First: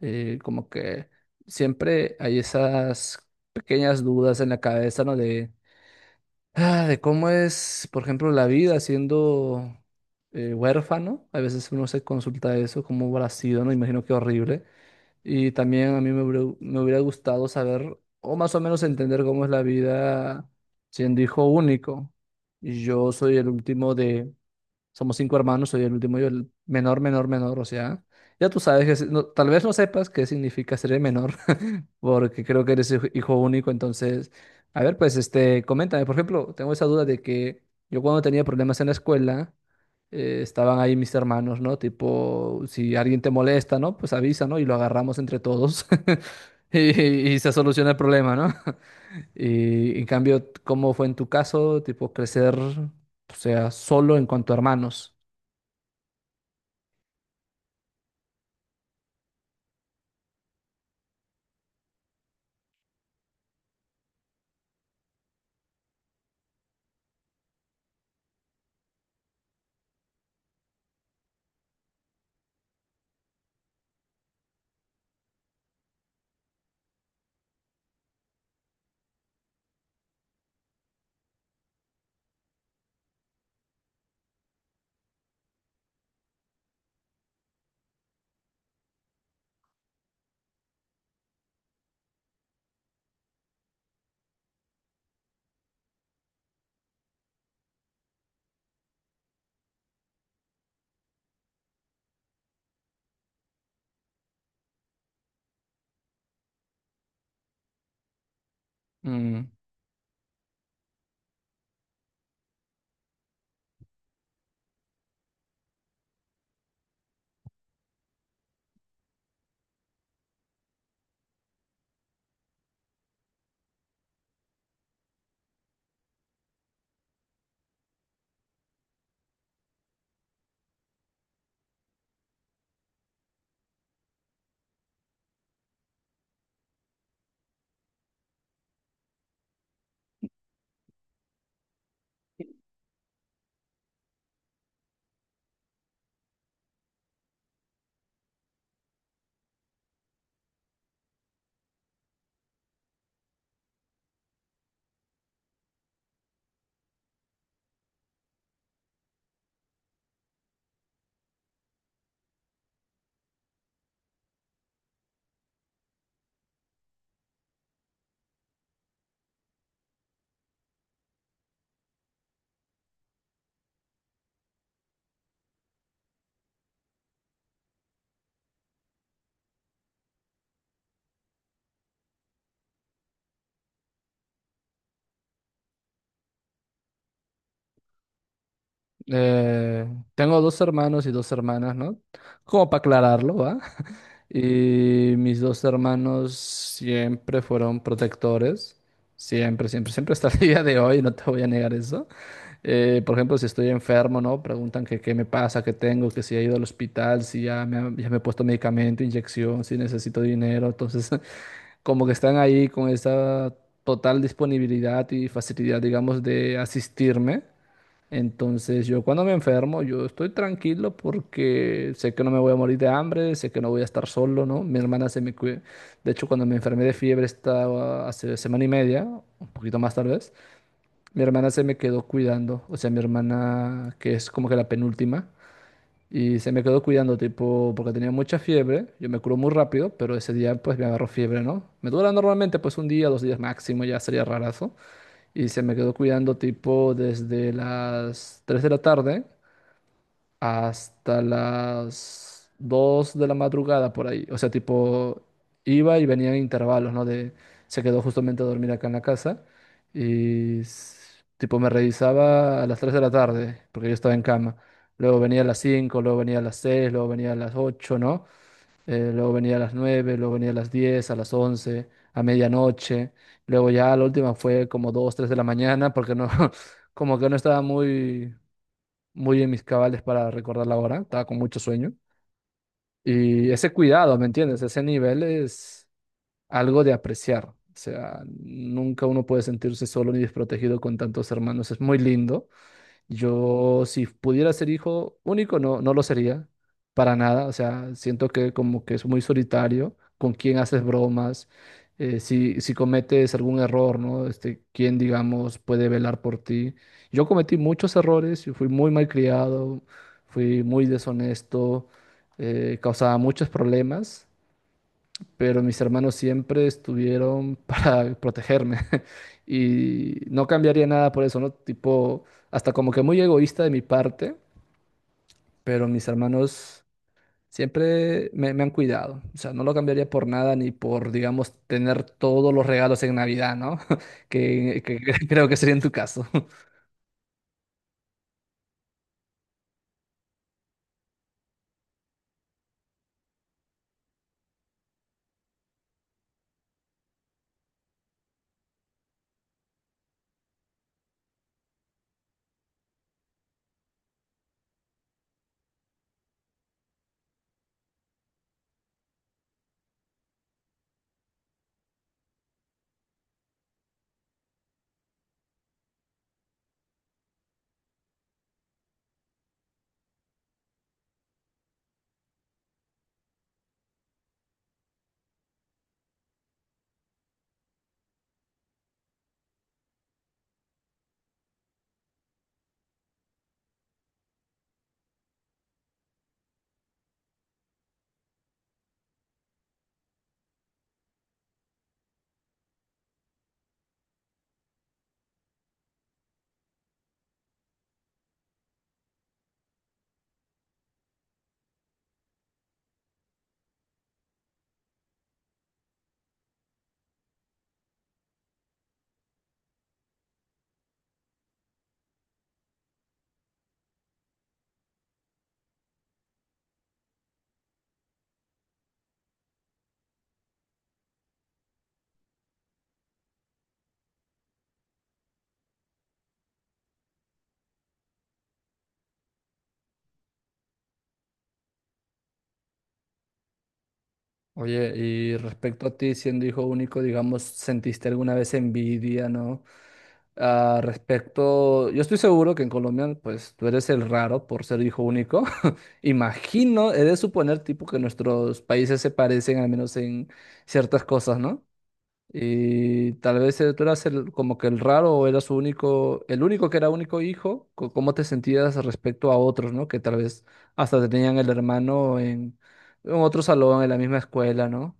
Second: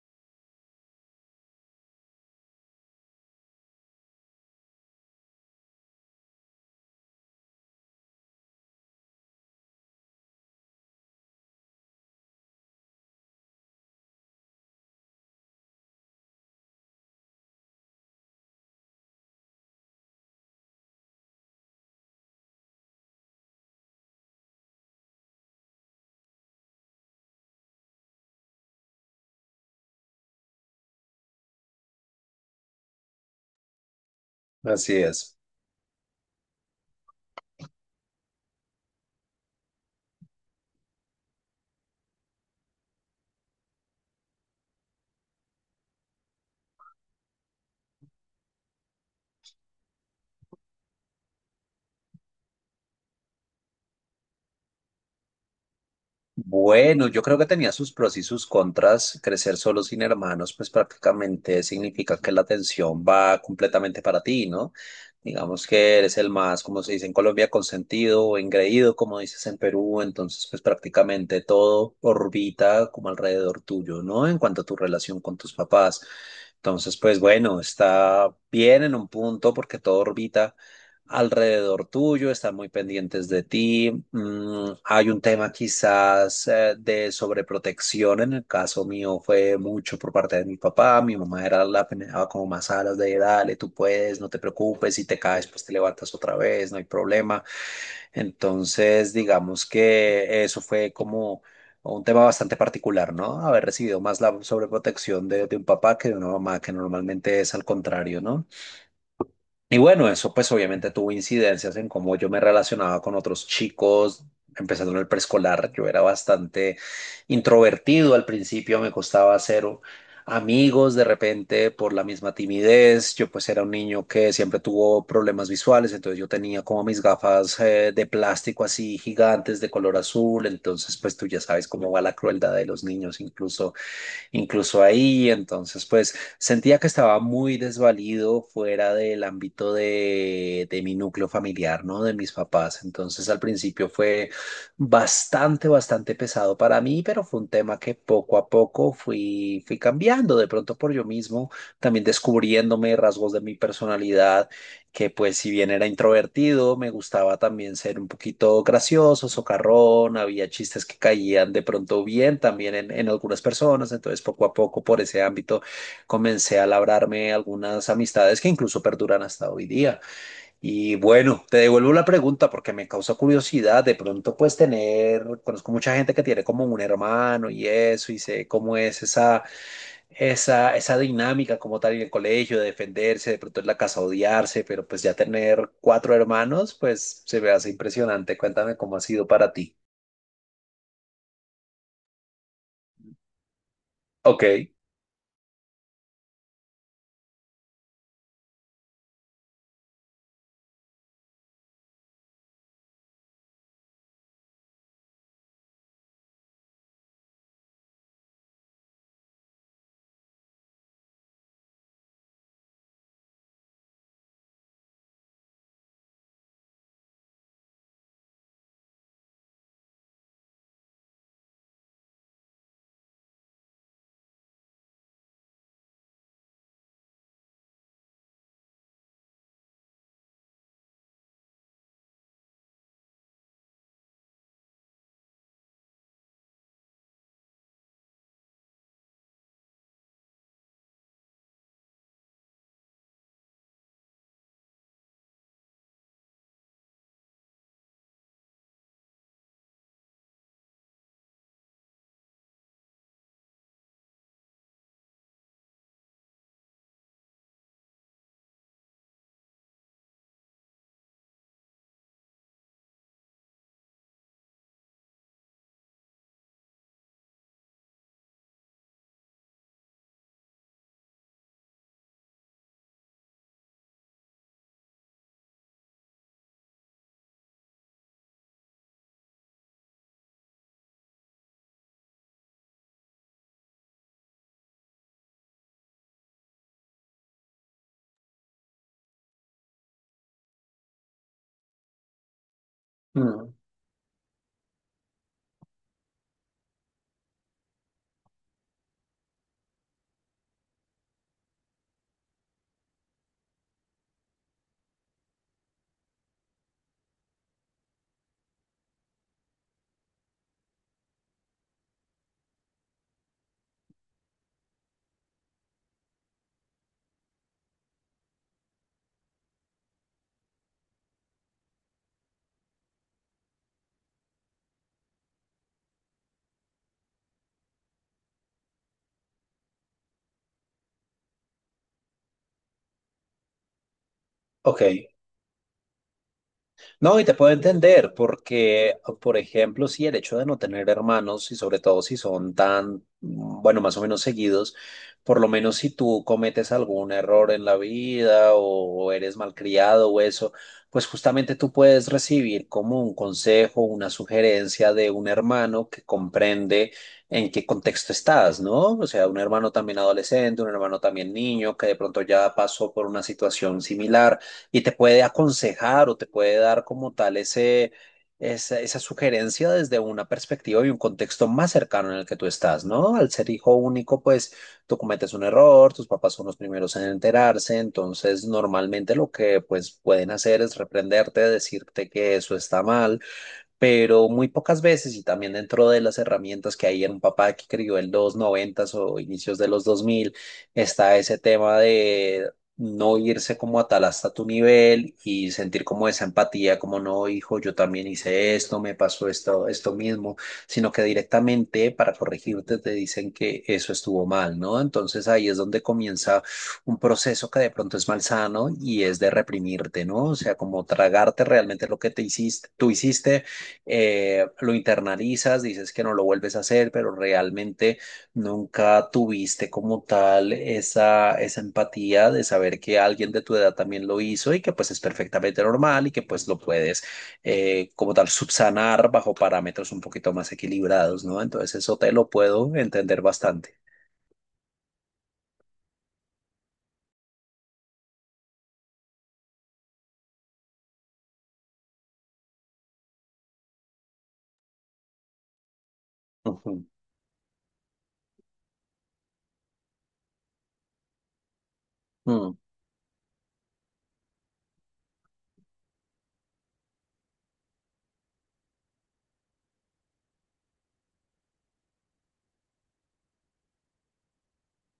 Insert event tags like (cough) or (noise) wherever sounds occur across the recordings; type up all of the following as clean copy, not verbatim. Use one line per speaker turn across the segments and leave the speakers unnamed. Como que siempre hay esas pequeñas dudas en la cabeza, ¿no? De cómo es, por ejemplo, la vida siendo huérfano. A veces uno se consulta eso, cómo habrá sido, ¿no? Imagino que horrible. Y también a mí me hubiera gustado saber, o más o menos entender cómo es la vida siendo hijo único. Y yo soy el último de. Somos cinco hermanos, soy el último, yo el menor, menor, menor, o sea, ya tú sabes que no, tal vez no sepas qué significa ser el menor, (laughs) porque creo que eres hijo único, entonces, a ver,
Así
pues,
es.
este, coméntame, por ejemplo, tengo esa duda de que yo cuando tenía problemas en la escuela, estaban ahí mis hermanos, ¿no? Tipo, si alguien te molesta, ¿no? Pues avisa, ¿no? Y lo agarramos entre todos (laughs) y, y se soluciona el problema, ¿no? (laughs) Y en cambio, ¿cómo fue en tu caso, tipo, crecer, o sea, solo en cuanto a hermanos?
Bueno, yo creo que tenía sus pros y sus contras. Crecer solo sin hermanos, pues prácticamente significa que la atención va completamente para ti, ¿no? Digamos que eres el más, como se dice en Colombia, consentido o engreído, como dices en Perú. Entonces, pues prácticamente todo orbita como alrededor tuyo, ¿no? En cuanto a tu relación con tus papás. Entonces, pues bueno, está bien en un punto porque todo orbita alrededor tuyo, están muy pendientes de ti. Mm, hay un tema quizás de sobreprotección. En el caso mío fue mucho por parte de mi papá. Mi mamá era la que me daba como más alas de dale, tú puedes, no te preocupes, si te caes, pues te levantas otra vez, no hay problema. Entonces, digamos que eso fue como un tema bastante particular, ¿no? Haber recibido más la sobreprotección de un papá que de una mamá, que normalmente es al contrario, ¿no?
Mm.
Y bueno, eso pues obviamente tuvo incidencias en cómo yo me relacionaba con otros chicos, empezando en el preescolar. Yo era bastante introvertido al principio, me costaba hacer amigos de repente por la misma timidez. Yo pues era un niño que siempre tuvo problemas visuales, entonces yo tenía como mis gafas de plástico así gigantes de color azul, entonces pues tú ya sabes cómo va la crueldad de los niños, incluso ahí. Entonces, pues sentía que estaba muy desvalido fuera del ámbito de mi núcleo familiar, ¿no? De mis papás. Entonces, al principio fue bastante, bastante pesado para mí, pero fue un tema que poco a poco fui cambiando, de pronto por yo mismo, también descubriéndome rasgos de mi personalidad que pues si bien era introvertido, me gustaba también ser un poquito gracioso, socarrón, había chistes que caían de pronto bien también en algunas personas, entonces poco a poco por ese ámbito comencé a labrarme algunas amistades que incluso perduran hasta hoy día. Y bueno, te devuelvo la pregunta porque me causa curiosidad, de pronto pues tener, conozco mucha gente que tiene como un hermano y eso, y sé cómo es esa dinámica como tal en el colegio, de defenderse, de pronto en la casa odiarse, pero pues ya tener cuatro hermanos, pues se me hace impresionante. Cuéntame cómo ha sido para ti.
eh, Tengo dos hermanos y dos hermanas, ¿no? Como para aclararlo, ¿va? (laughs)
Ok.
Y mis dos hermanos siempre fueron protectores, siempre, siempre, siempre hasta el (laughs) día de hoy, no te voy a negar eso. Por ejemplo, si estoy enfermo, ¿no? Preguntan que qué me pasa, qué tengo, que si he ido al hospital, si ya me he puesto medicamento, inyección, si necesito dinero. Entonces, (laughs) como que están ahí con esa total disponibilidad y facilidad, digamos, de asistirme. Entonces yo cuando me enfermo, yo estoy tranquilo porque sé que no me voy a morir de hambre, sé que no voy a estar solo, ¿no? Mi hermana se me cuida. De hecho, cuando me enfermé de fiebre estaba hace semana y media, un poquito más tal vez, mi hermana se me quedó cuidando, o sea, mi hermana que es como que la penúltima, y se me quedó cuidando tipo porque tenía mucha fiebre, yo me curo muy rápido, pero ese día pues me agarró fiebre, ¿no? Me dura normalmente pues un día, 2 días máximo, ya sería rarazo y se me quedó cuidando tipo desde las 3 de la tarde hasta las 2 de la madrugada por ahí. O sea, tipo iba y venía en intervalos, ¿no? De, se quedó justamente a dormir acá en la casa y tipo me revisaba a las 3 de la tarde porque yo estaba en cama. Luego venía a las 5, luego venía a las 6, luego venía a las 8, ¿no? Luego venía a las 9, luego venía a las 10, a las 11, a medianoche, luego ya la última fue como 2 3 de la mañana, porque no, (laughs) como que no estaba muy, muy en mis cabales para recordar la hora, estaba con mucho sueño. Y ese cuidado, ¿me entiendes? Ese nivel es algo de apreciar. O sea, nunca uno puede sentirse solo ni desprotegido con tantos hermanos. Es muy lindo.
Mm,
Yo, si pudiera ser hijo único, no, no lo sería, para nada. O sea, siento que como que es muy solitario, con quién haces bromas, si, si cometes algún error, ¿no? Este, quién, digamos, puede velar por ti. Yo cometí muchos errores, yo fui muy mal criado, fui muy deshonesto, causaba muchos problemas, pero mis hermanos siempre estuvieron (laughs) para protegerme (laughs) y no cambiaría nada por eso, ¿no? Tipo, hasta como que muy egoísta de mi parte, pero mis hermanos siempre me han cuidado, o sea, no lo cambiaría por nada ni por, digamos, tener todos los regalos en Navidad, ¿no? (laughs)
ok.
Que (laughs) creo que sería en tu caso. (laughs)
No, y te puedo entender, porque, por ejemplo, sí, el hecho de no tener hermanos, y sobre todo si son tan, bueno, más o menos seguidos, por lo menos si tú cometes algún error en la vida o eres malcriado o eso, pues justamente tú puedes recibir como un consejo, una sugerencia de un hermano que comprende en qué contexto estás, ¿no? O sea, un hermano también adolescente, un hermano también niño, que de pronto ya pasó por una situación similar y te puede aconsejar o te puede dar como tal ese, esa sugerencia desde una perspectiva y un contexto más cercano en el que tú estás, ¿no? Al ser hijo único, pues tú cometes un error, tus papás son los primeros en enterarse, entonces normalmente lo que pues pueden hacer es reprenderte, decirte que eso está mal, pero muy pocas veces, y también dentro de las herramientas que hay en un papá que crió en los noventas o inicios de los 2000 está ese tema de no irse como a tal hasta tu nivel y sentir como esa empatía, como no, hijo, yo también hice esto, me pasó esto, esto mismo, sino que directamente para corregirte te dicen que eso estuvo mal, ¿no? Entonces ahí es donde comienza un proceso que de pronto es malsano y es de reprimirte, ¿no? O sea, como tragarte realmente lo que te hiciste, tú hiciste, lo internalizas, dices que no lo vuelves a hacer, pero realmente nunca tuviste como tal esa, esa empatía de saber que alguien de tu edad también lo hizo y que pues es perfectamente normal y que pues lo puedes como tal subsanar bajo parámetros un poquito más equilibrados, ¿no? Entonces eso te lo puedo entender bastante.
Oye, y respecto a ti siendo hijo único, digamos, ¿sentiste alguna vez envidia?, ¿no? Ah, respecto, yo estoy seguro que en Colombia, pues tú eres el raro por ser hijo único. (laughs)
Ujú.
Imagino, he de suponer, tipo, que nuestros países se parecen al menos en ciertas cosas, ¿no?
Mm.
Y tal vez tú eras el, como que el raro o eras único, el único que era único hijo, ¿cómo te sentías respecto a otros?, ¿no? Que tal vez hasta tenían el hermano en otro salón, en la misma escuela, ¿no?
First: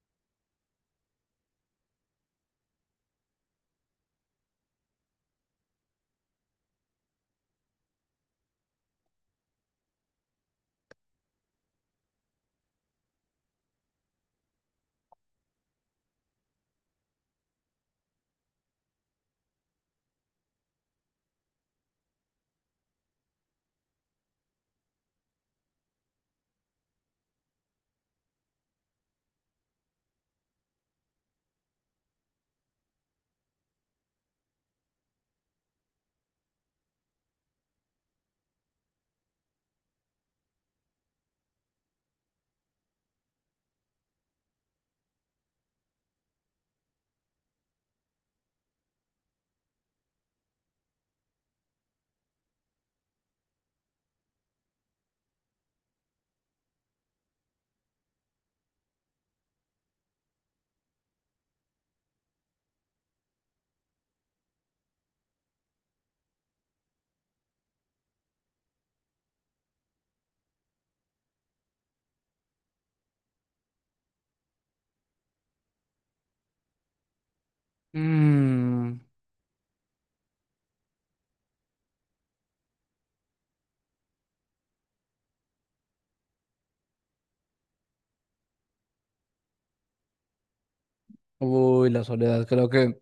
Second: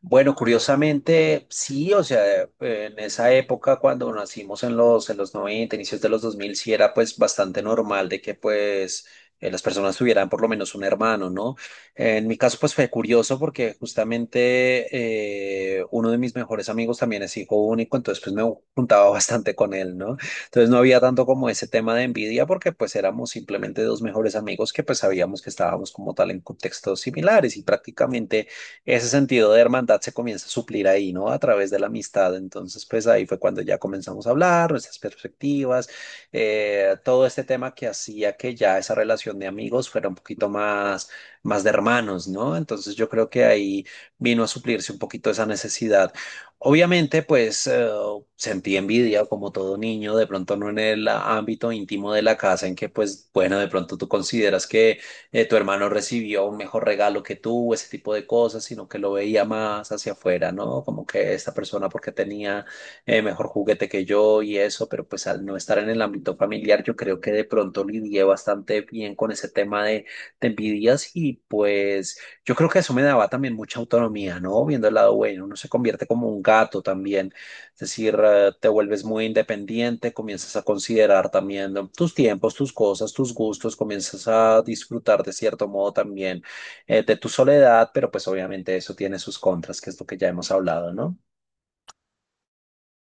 Bueno, curiosamente, sí, o sea, en esa época cuando nacimos en los 90, inicios de los 2000, sí era pues bastante normal de que pues las personas tuvieran por lo menos un hermano, ¿no? En mi caso pues fue curioso porque justamente uno de mis mejores amigos también es hijo único, entonces pues me juntaba (laughs) bastante con él, ¿no? Entonces no había tanto como ese tema de envidia porque pues éramos simplemente dos mejores amigos que pues sabíamos que estábamos como tal en contextos similares y prácticamente ese sentido de hermandad se comienza a suplir ahí, ¿no? A través de la amistad. Entonces, pues ahí fue cuando ya comenzamos a hablar, nuestras perspectivas, todo este tema que hacía que ya esa relación de amigos fuera un poquito más, más de hermanos, ¿no? Entonces, yo creo que ahí vino a suplirse un poquito esa necesidad. Obviamente, pues sentí envidia como todo niño, de pronto no en el ámbito íntimo de la casa, en que pues bueno, de pronto tú consideras que tu hermano recibió un mejor regalo que tú, ese tipo de cosas, sino que lo veía más hacia afuera, ¿no? Como que esta persona porque tenía, mejor juguete que yo y eso, pero pues al no estar en el ámbito familiar, yo creo que de pronto lidié bastante bien con ese tema de envidias y pues yo creo que eso me daba también mucha autonomía, ¿no? Viendo el lado bueno, uno se convierte como un gato también. Es decir, te
Mm.
vuelves muy independiente, comienzas a considerar también, ¿no? Tus tiempos, tus cosas, tus gustos, comienzas a disfrutar de cierto modo también, de tu soledad, pero pues obviamente eso tiene sus contras, que es lo que ya hemos hablado, ¿no?
Uy, la soledad, creo que.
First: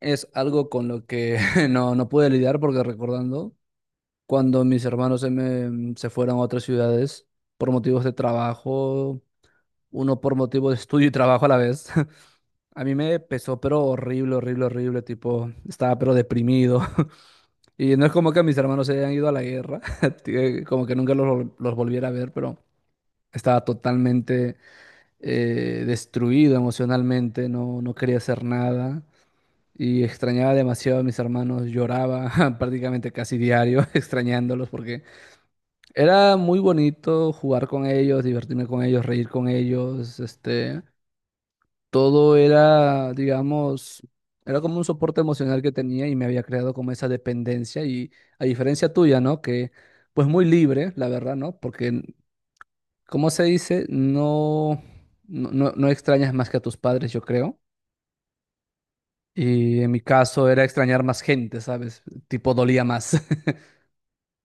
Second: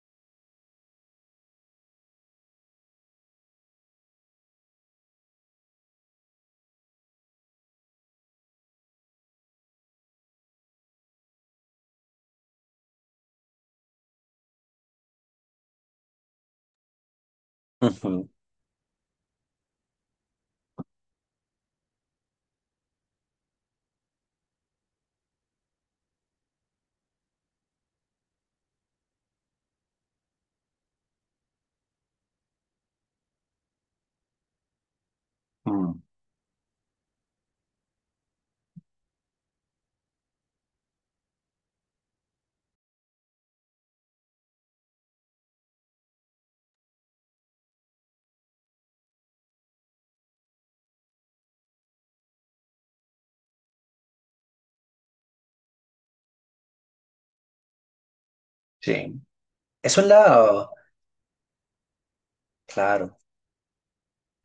Es algo con lo que (laughs) no, no pude lidiar porque recordando, cuando mis hermanos se fueron a otras ciudades por motivos de trabajo, uno por motivo de estudio y trabajo a la vez, (laughs) a mí me pesó, pero horrible, horrible, horrible, tipo, estaba pero deprimido. (laughs) Y no es
Ujú,
como que mis hermanos se hayan ido a la guerra, (laughs) que como que nunca los volviera a ver, pero estaba totalmente destruido emocionalmente, no, no quería hacer nada. Y extrañaba demasiado a mis hermanos, lloraba (laughs) prácticamente casi diario (laughs) extrañándolos porque
mm,
era muy bonito jugar con ellos, divertirme con ellos, reír con ellos, este, todo era, digamos, era como un soporte emocional que tenía y me había creado como esa dependencia y a diferencia tuya, ¿no? Que pues muy libre, la verdad, ¿no? Porque, ¿como se dice? No, no, no, no extrañas más que a tus padres, yo creo.
sí.
Y en mi
Eso es
caso era
la...
extrañar más gente, ¿sabes? Tipo, dolía más.
Claro.
(laughs)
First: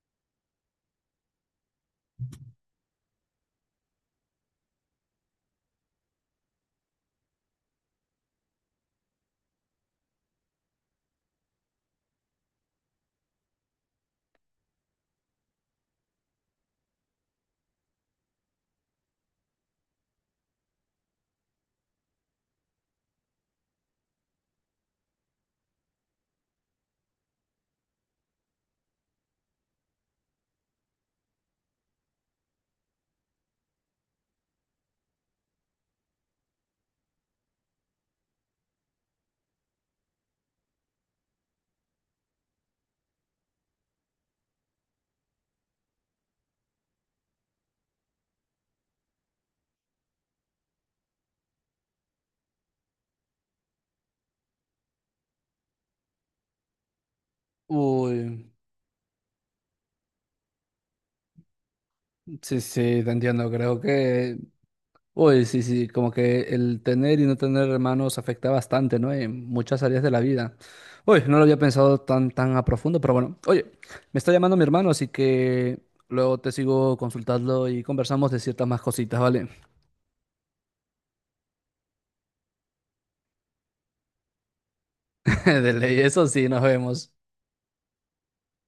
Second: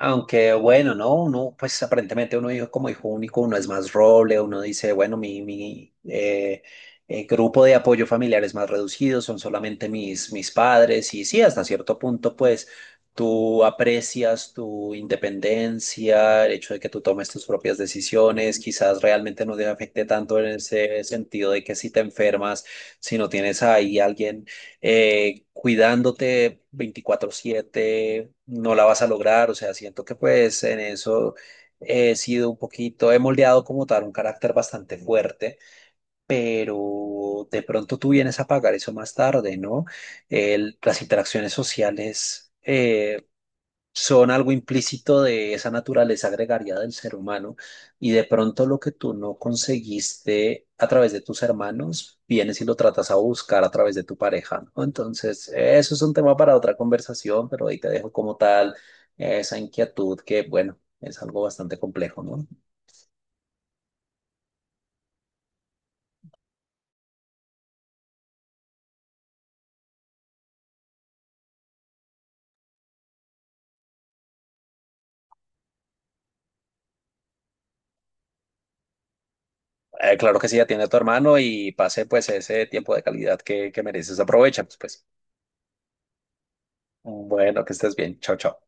Aunque bueno, no, uno, pues aparentemente uno dijo como hijo único, uno es más roble, uno dice, bueno, mi grupo de apoyo familiar es más reducido, son solamente mis padres, y sí, hasta cierto punto, pues tú aprecias tu independencia, el hecho de que tú tomes tus propias decisiones, quizás realmente no te afecte tanto en ese sentido de que si te enfermas, si no tienes ahí alguien cuidándote 24/7, no la vas a lograr. O sea, siento que pues en eso he sido un poquito, he moldeado como tal un carácter bastante fuerte, pero de pronto tú vienes a pagar eso más tarde, ¿no? El- las interacciones sociales son algo implícito de esa naturaleza gregaria del ser humano y de pronto lo que tú no conseguiste a través de tus hermanos, vienes y lo tratas a buscar a través de tu pareja, ¿no? Entonces, eso es un tema para otra conversación, pero ahí te dejo como
Uy,
tal esa inquietud que, bueno, es algo bastante complejo, ¿no?
sí, sí, te entiendo, creo que... Uy, sí, sí, como que el tener y no tener hermanos afecta bastante, ¿no? En muchas áreas de la vida. Uy, no lo había pensado tan, tan a profundo, pero bueno. Oye, me está llamando mi hermano, así que luego te sigo consultando y conversamos de ciertas más cositas, ¿vale?
Claro que sí, atiende a tu hermano y pase pues ese tiempo de calidad que mereces, aprovecha, pues, pues.
(laughs) De ley, eso sí, nos vemos.
Bueno, que estés bien, chao, chao.